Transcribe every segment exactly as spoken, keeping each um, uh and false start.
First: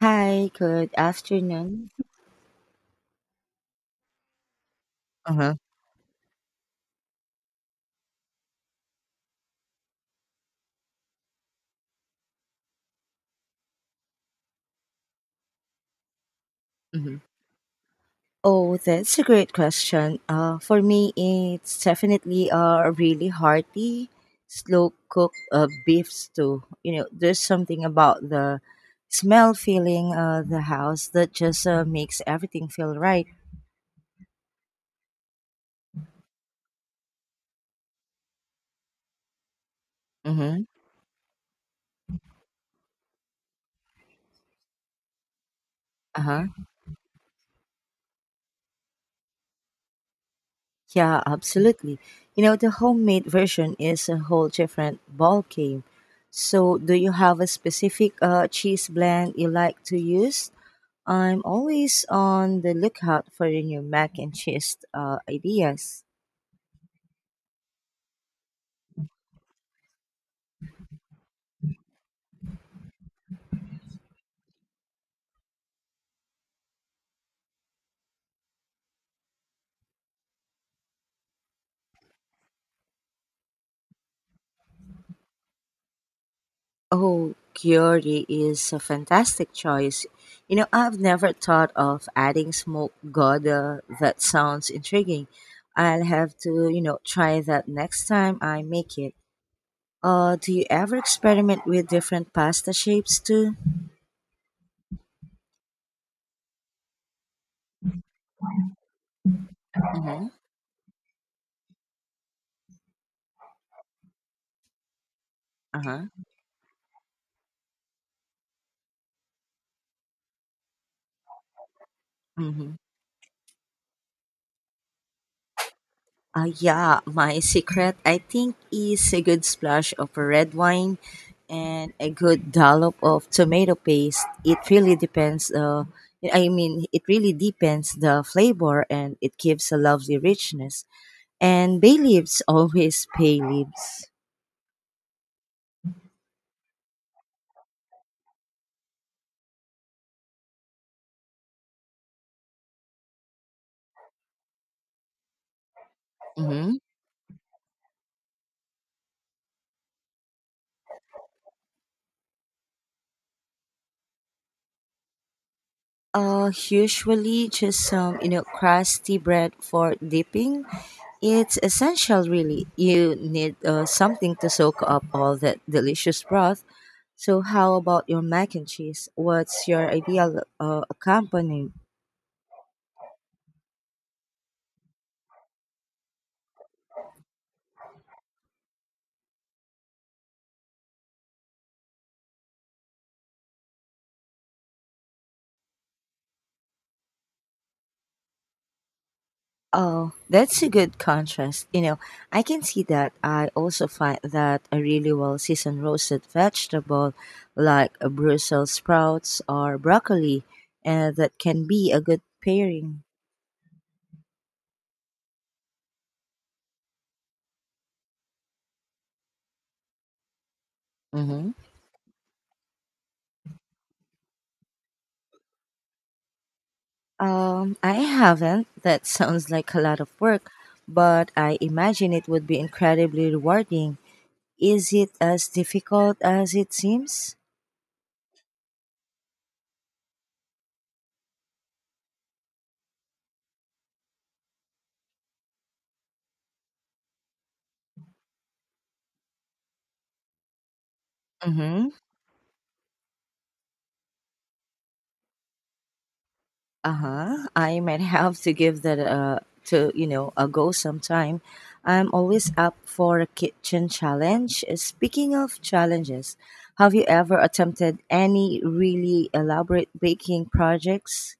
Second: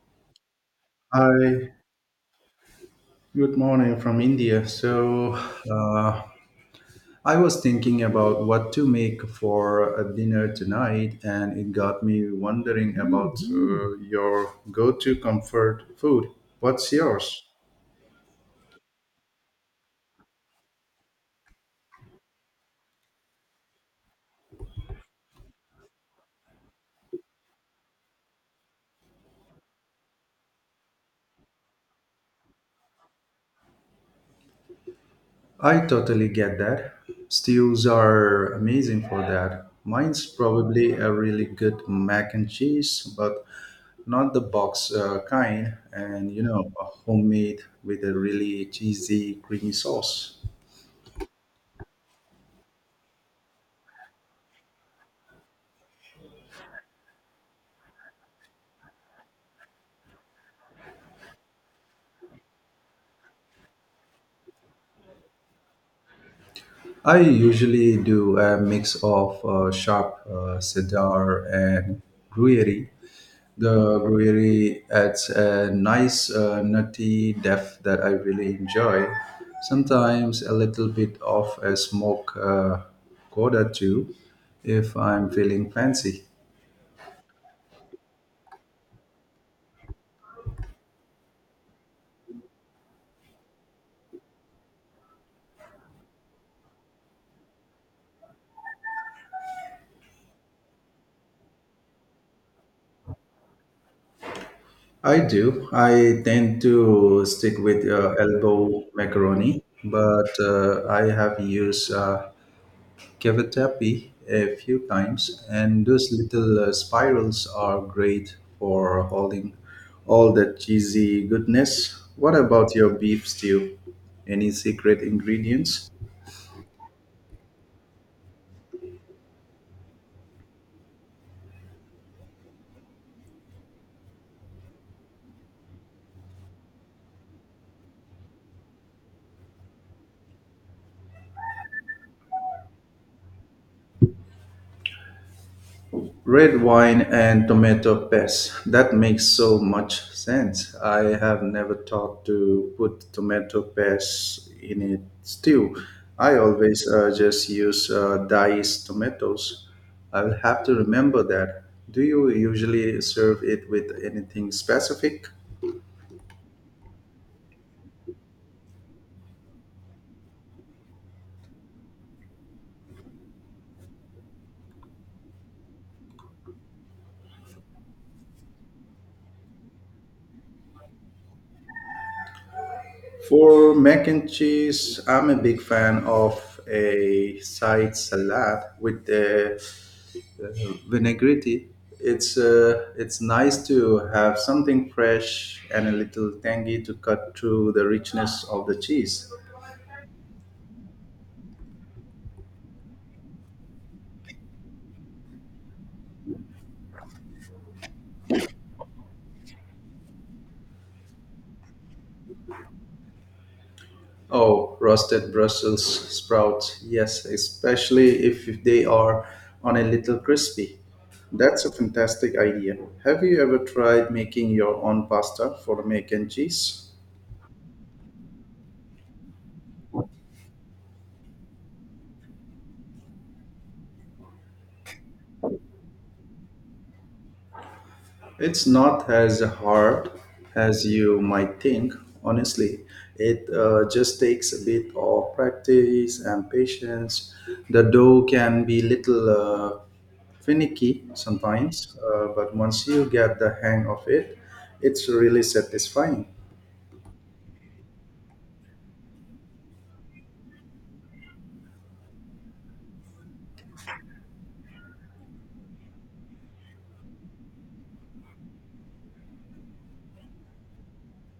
Hi, good Hi, afternoon. good morning from India. So, uh, I was thinking about what to make for a dinner tonight, and it got me wondering about uh, your go to comfort food. What's yours? Oh, that's a great question. Uh, for me, it's definitely a really hearty, slow cooked uh, beef stew. You know, there's something about the smell filling uh, the house that just uh, makes everything feel right. I totally get that. Stews are amazing for that. Mine's Mm-hmm. probably a really good mac and cheese, but not the box uh, kind, and you Uh-huh. know, a homemade with a really cheesy, creamy sauce. Yeah, absolutely. You know, the homemade version is a whole different ball game. So, do you have a specific uh, cheese blend you like to use? I'm always on the lookout for the new mac and cheese uh, ideas. I usually do a mix of uh, sharp uh, cedar and gruyere. The gruyere adds a nice uh, nutty depth that I really enjoy. Sometimes a little bit of a smoke uh, coda too, if I'm feeling fancy. Oh, Chiori is a fantastic choice. You know, I've never thought of adding smoked Gouda. That sounds intriguing. I'll have to, you know, try that next time I make it. Uh, do you ever experiment with different pasta shapes too? I do. I tend to stick with uh, elbow macaroni, Mm-hmm. but uh, I have used uh, cavatappi a few times, and Uh-huh. those little uh, spirals are great for holding all that cheesy goodness. What Mm-hmm. about your beef stew? Any secret ingredients? Uh, yeah, my secret, I think, is a good splash of red wine and a good dollop of tomato paste. It really depends. Uh, I mean, it really depends the flavor, and it gives a lovely richness. And bay leaves always bay leaves. Red wine and tomato paste. That makes so much sense. I have never thought to put tomato paste in a stew. I Hmm. always uh, just use uh, diced tomatoes. I'll have to remember that. Do you usually serve it with anything specific? Uh, usually just some, you know, crusty bread for dipping. It's essential, really. You need uh, something to soak up all that delicious broth. So, how about your mac and cheese? What's your ideal uh, accompaniment? For mac and cheese, I'm a big fan of a side salad with the uh, vinaigrette. It's uh, it's nice to have something fresh and a little tangy to cut through the richness of the cheese. Oh, that's a good contrast. You know, I can see that. I also find that a really well seasoned roasted vegetable like a Brussels sprouts or broccoli, uh, that can be a good pairing. Oh, roasted Brussels sprouts, yes, especially if they are on a little crispy. Mhm. That's a fantastic idea. Have you ever tried making your own pasta for mac and cheese? Um, I haven't. That sounds like a lot of work, but I imagine it would be incredibly rewarding. Is it as difficult as it seems? It's not as hard as you might think, honestly. It uh, just takes a bit of practice and patience. The dough can be little uh, finicky Mm-hmm. sometimes, uh, but once you get the hang of it, it's really satisfying. Uh-huh. I might have to give that uh to you know a go sometime. I'm always up for a kitchen challenge. Uh, Speaking of challenges, have you ever attempted any really elaborate baking projects?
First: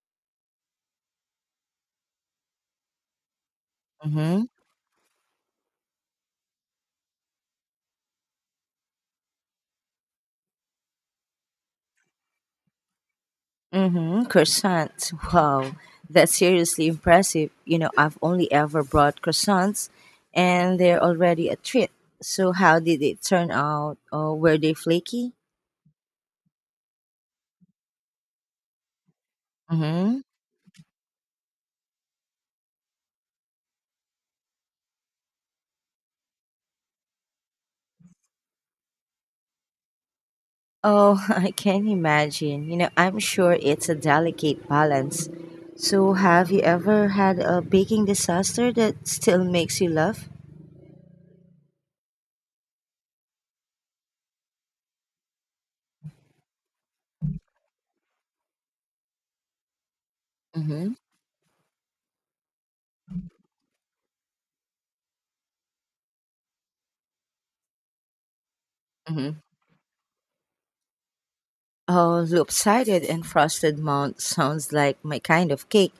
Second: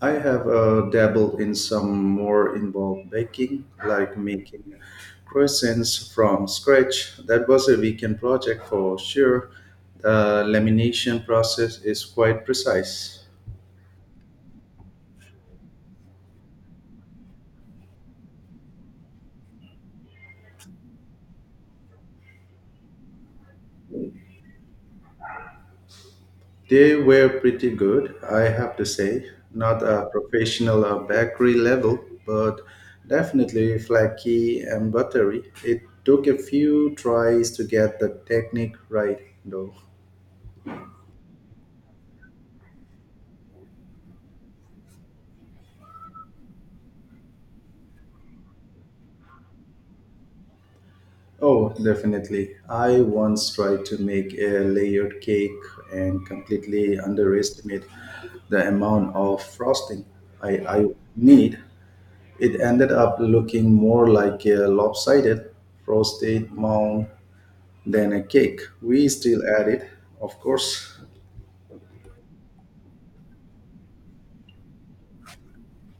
I have uh, dabbled in some more involved baking, like Mm-hmm. making croissants from scratch. That was a weekend project for sure. The lamination process is quite precise. Mm-hmm. Croissants. Wow, that's seriously impressive. You know, I've only ever brought croissants, and they're already a treat. So, how did it turn out? Oh, were they flaky? They were pretty good, I have to say. Not a Mm-hmm. professional or bakery level, but definitely flaky and buttery. It took a few tries to get the technique right, though. Oh, I can imagine. You know, I'm sure it's a delicate balance. So, have you ever had a baking disaster that still makes you laugh? Oh, definitely. I once tried to make a layered cake and completely underestimate the amount of frosting I, I Mm-hmm. need. It ended up looking more like a lopsided frosted mound than a cake. We Mm-hmm. still add it, of course. Oh, lopsided and frosted mount sounds like my kind of cake.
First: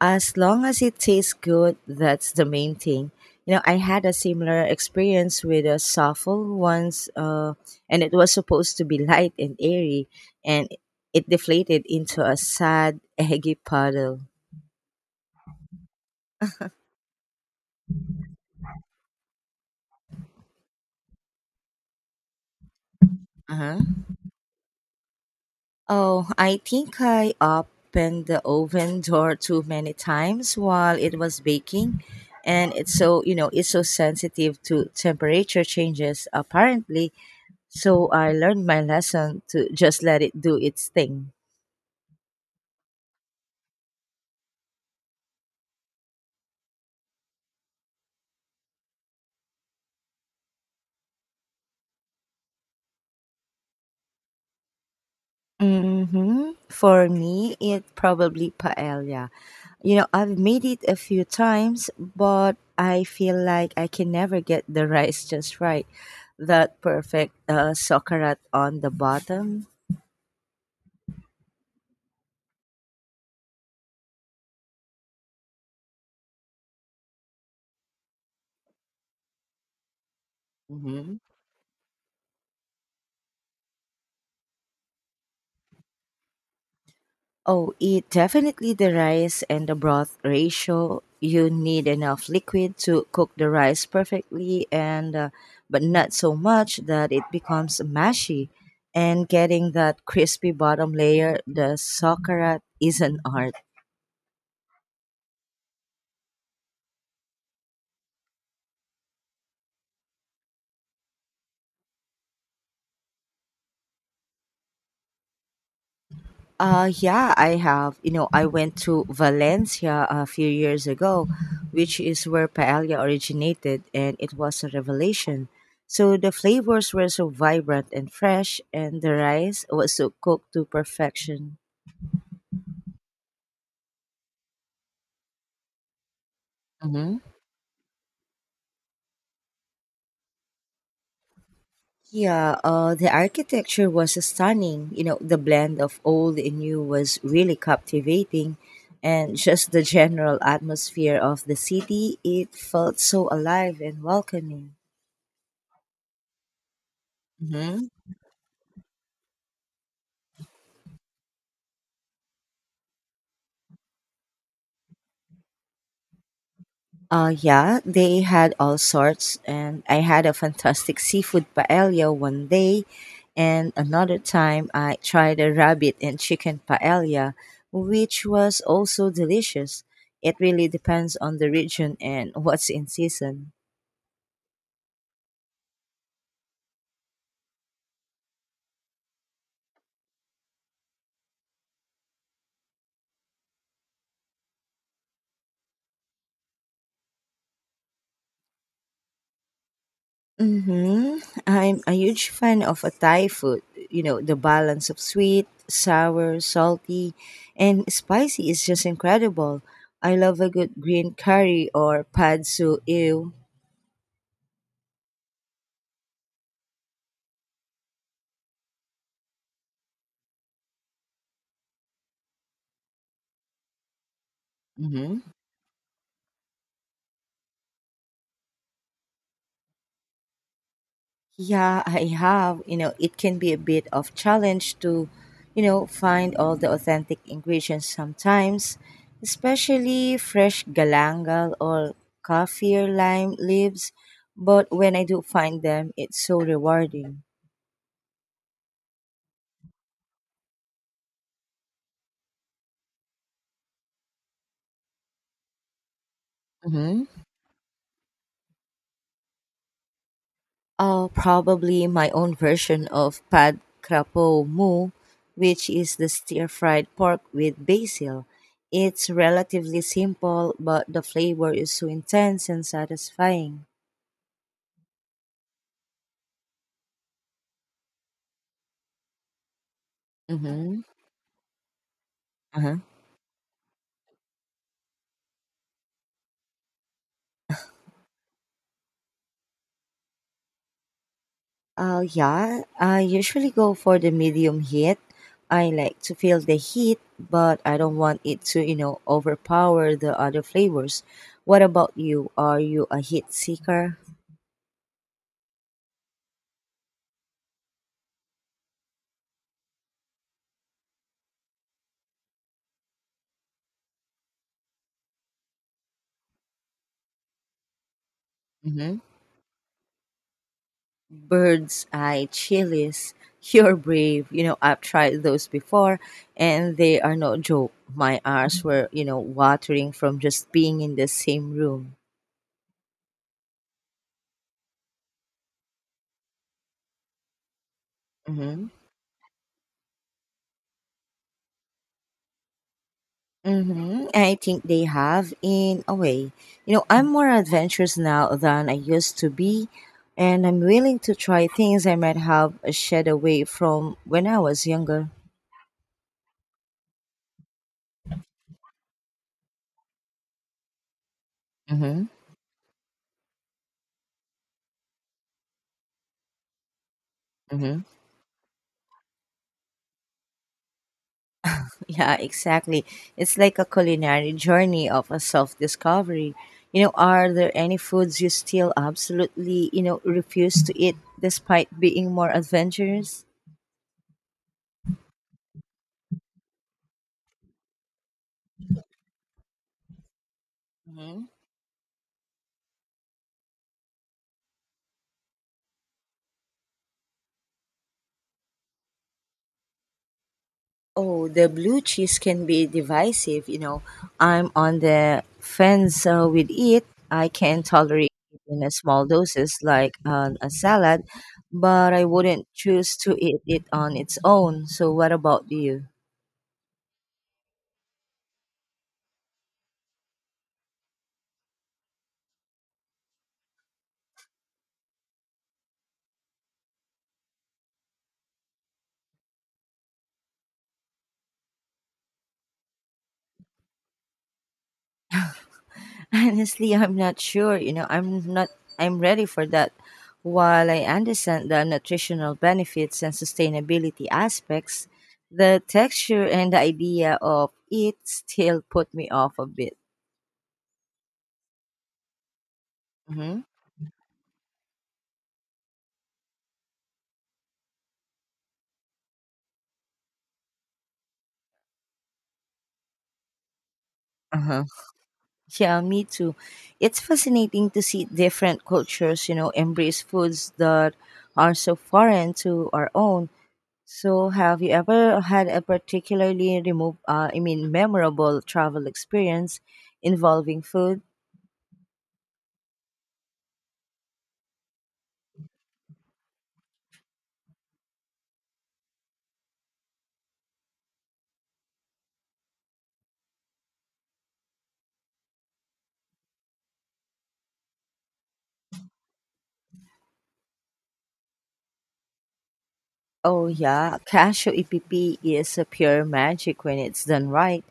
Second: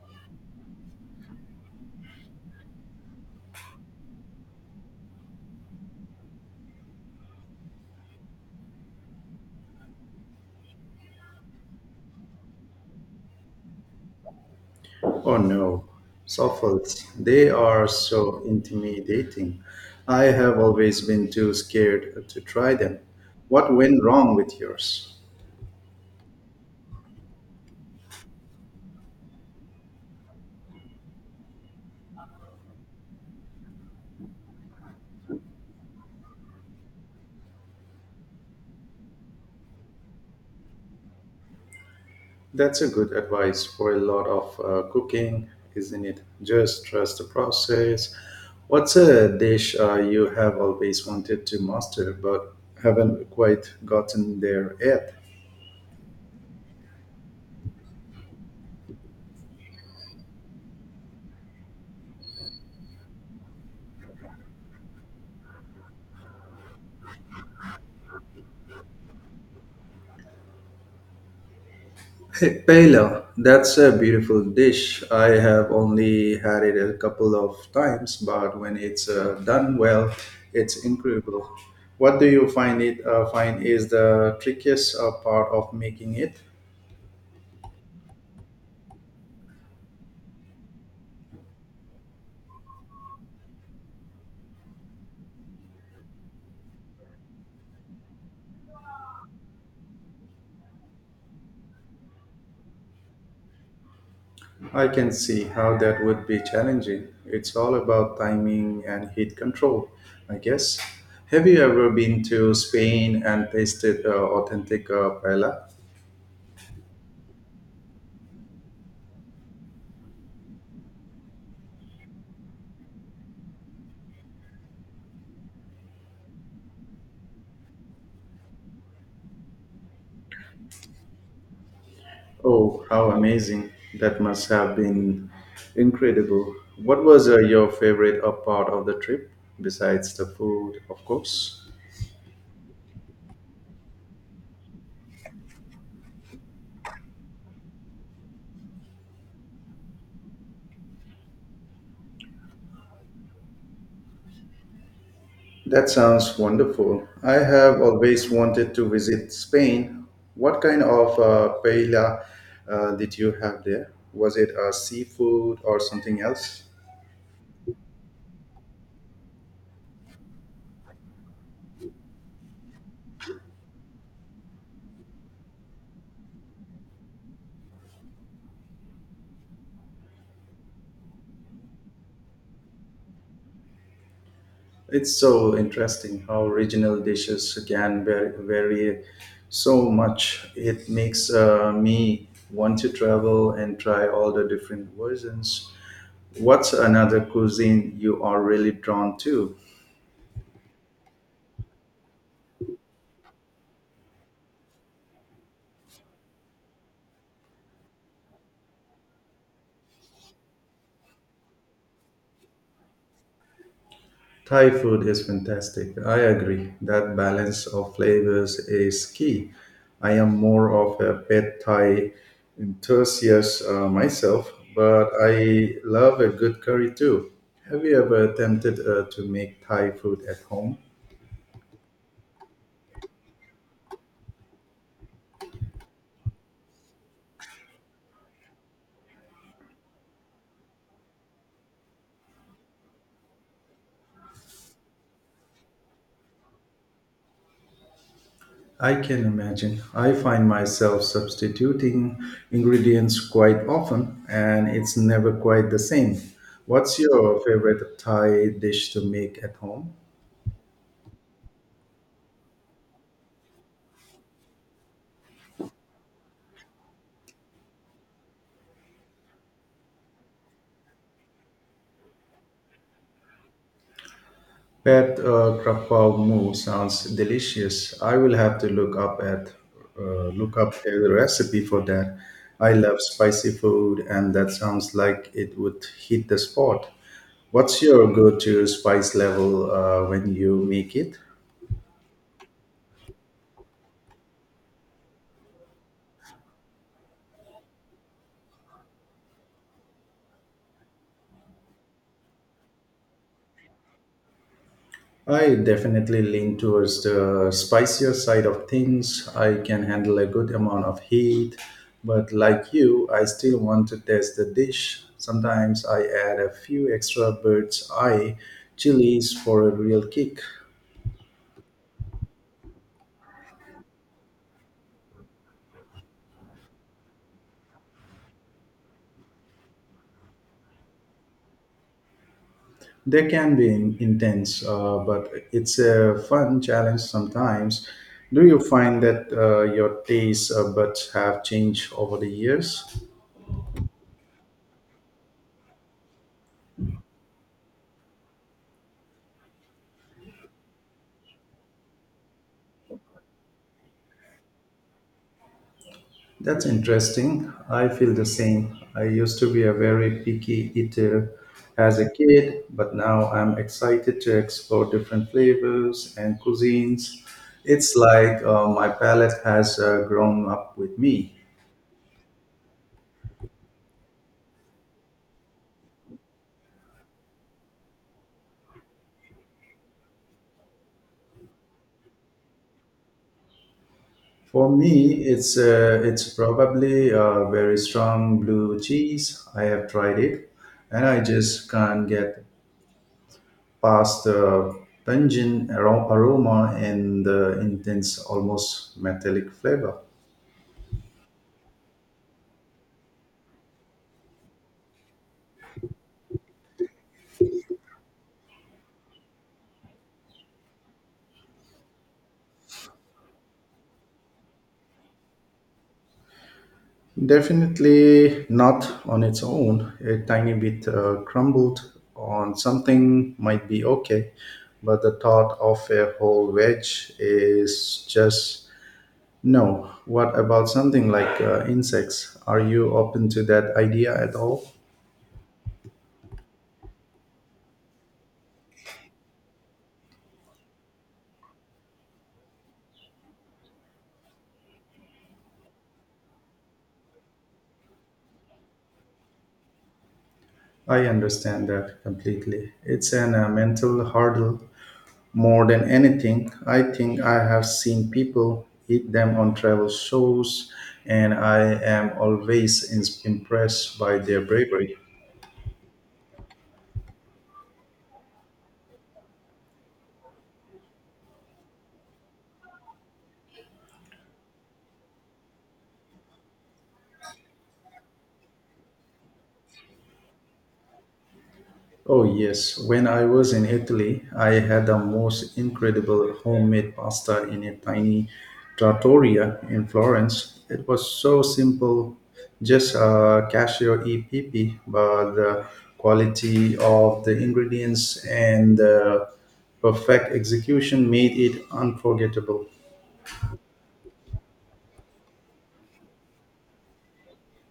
As long as it tastes good, that's the main thing. You know, I had a similar experience with a souffle once, uh, and it was supposed to be light and airy, and it deflated into a sad, eggy puddle. Oh no, Soffles, they are so intimidating. I have always been too scared to try them. What Uh-huh. went wrong with yours? Oh, I think I opened the oven door too many times while it was baking. And it's so, you know, it's so sensitive to temperature changes, apparently. So I learned my lesson to just let it do its thing. That's a good advice for a lot of uh, cooking, isn't it? Just trust the process. What's a dish uh, you have always wanted to master but haven't quite gotten there yet? Mm-hmm. For me, it probably paella. You know, I've made it a few times, but I feel like I can never get the rice just right. That perfect uh, socarat on the bottom. Hey, paella, that's a beautiful dish. I have only had it a couple of times, but when it's uh, done well, it's Hmm. incredible. What do you find it uh, find is the trickiest uh, part of making it? Oh, it definitely the rice and the broth ratio. You need enough liquid to cook the rice perfectly and uh, but not so much that it becomes mashy and getting that crispy bottom layer the sakara is an art. I can see how that would be challenging. It's all about timing and heat control, I guess. Have you ever been to Spain and tasted uh, authentic uh, paella? Uh, yeah, I have. You know, I went to Valencia a few years ago, which is where paella originated, and it was a revelation. So the flavors were so vibrant and fresh, and the rice was so cooked to perfection. Oh, how amazing! That must have been incredible. What Hmm. was uh, your favorite uh, part of the trip, besides the food, of course? Yeah, uh, the architecture was stunning. You know, the blend of old and new was really captivating, and just the general atmosphere of the city, it felt so alive and welcoming. That sounds wonderful. I have Hmm. always wanted to visit Spain. What kind of uh, paella uh, did you have there? Was it uh, seafood or something else? Uh, yeah, they had all sorts, and I had a fantastic seafood paella one day, and another time I tried a rabbit and chicken paella, which was also delicious. It really depends on the region and what's in season. It's so interesting how regional dishes can vary, vary so much. It makes uh, me want to travel and try all the different versions. What's another cuisine you are really drawn to? Mm-hmm. I'm a huge fan of a Thai food. You know, the balance of sweet, sour, salty, and spicy is just incredible. I love a good green curry or pad sue ew. Thai food is fantastic. I agree. That balance of flavors is key. I am more of a pet Thai enthusiast uh, myself, but Hmm. I love a good curry too. Have you ever attempted uh, to make Thai food at home? Yeah, I have. You know, it can be a bit of challenge to, you know, find all the authentic ingredients sometimes, especially fresh galangal or kaffir lime leaves. But when I do find them, it's so rewarding. I can imagine. I find myself substituting ingredients quite often, and it's never quite the same. What's your favorite Thai dish to make at home? Uh, probably my own version of pad krapow mu, which is the stir-fried pork with basil. It's relatively simple, but the flavor is so intense and satisfying. Pet uh, krapow moo sounds delicious. I will have to look up at uh, look up Mm-hmm. a recipe for that. I Uh-huh. love spicy food, and that sounds like it would hit the spot. What's your go-to spice level uh, when you make it? Uh, yeah, I usually go for the medium heat. I like to feel the heat, but I don't want it to, you know, overpower the other flavors. What about you? Are you a heat seeker? I definitely lean towards the spicier side of things. I can handle a good amount of heat, but like you, I still want to test the dish. Sometimes I add a few extra bird's eye Mm-hmm. chilies for a real kick. Bird's eye chilies. You're brave. You know, I've tried those before and they are no joke. My eyes were, you know, watering from just being in the same room. They can be in- intense, uh, but it's a fun challenge sometimes. Do you Mm-hmm. find that uh, your taste uh, buds have changed over the years? Mm-hmm. I think they have in a way. You know, I'm more adventurous now than I used to be, and I'm willing to try things I might have shied away from when I was younger. That's interesting. I feel the same. I used to be a very picky eater as Mm-hmm. a kid, but now I'm excited to explore different flavors and cuisines. It's like uh, my palate has uh, grown up with me. Yeah, exactly. It's like a culinary journey of a self-discovery. You know, are there any foods you still absolutely, you know, refuse to eat despite being more adventurous? For me, it's uh, it's probably a very strong blue cheese. I have tried it, and I Hmm. just can't get past the pungent aro- aroma and the intense, almost metallic flavor. Oh, the blue cheese can be divisive, you know. I'm on the fence uh, with it. I can tolerate it in a small doses like on a salad, but I wouldn't choose to eat it on its own. So what about you? Definitely not on its own. A tiny bit uh, crumbled on something might be okay, but the thought of a whole wedge is just no. What about something like uh, insects? Are you open to that idea at all? Honestly, I'm not sure. You know, I'm not I'm ready for that. While I understand the nutritional benefits and sustainability aspects, the texture and the idea of it still put me off a bit. I understand that completely. It's an Hmm. uh, mental hurdle more than anything. I think I have seen people eat them on travel shows, and I am always ins- impressed by their Uh-huh. bravery. Yeah, me too. It's fascinating to see different cultures, you know, embrace foods that are so foreign to our own. So, have you ever had a particularly remove, uh, I mean, memorable travel experience involving food? Oh, yes. When I was in Italy, I had the most incredible homemade pasta in a tiny trattoria in Florence. It was so simple, just a cashew E P P, but the quality of the ingredients and the perfect execution made it unforgettable. Oh yeah, cashew E P P is a pure magic when it's done right.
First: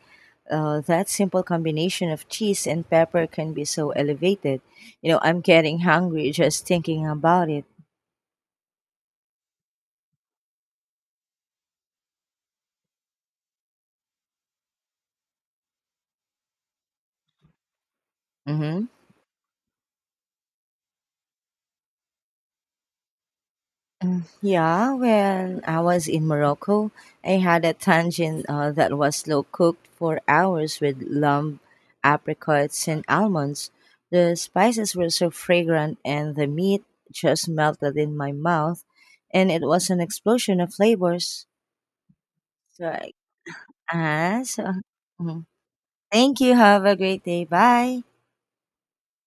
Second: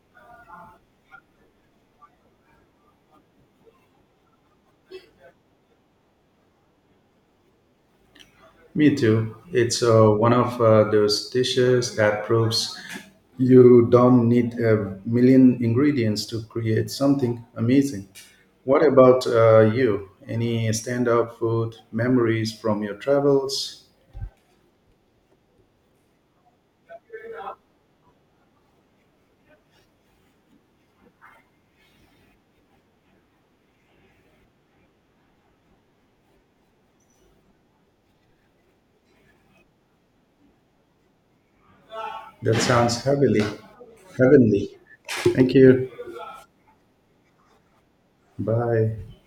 Uh, that simple combination of cheese and pepper can be so elevated. You know, I'm getting hungry just thinking about it. Me too. It's uh, one of uh, those dishes that proves you don't need a million ingredients to create something amazing. What Hmm. about uh, you? Any stand-up food memories from your travels? Yeah, when I was in Morocco, I had a tangine uh, that was slow cooked for hours with lamb, apricots, and almonds. The spices were so fragrant, and the meat just melted in my mouth, and it was an explosion of flavors. That So, sounds I- heavily ah, so, heavenly. mhm. Thank you. Thank you. Have a great day. Bye. Bye.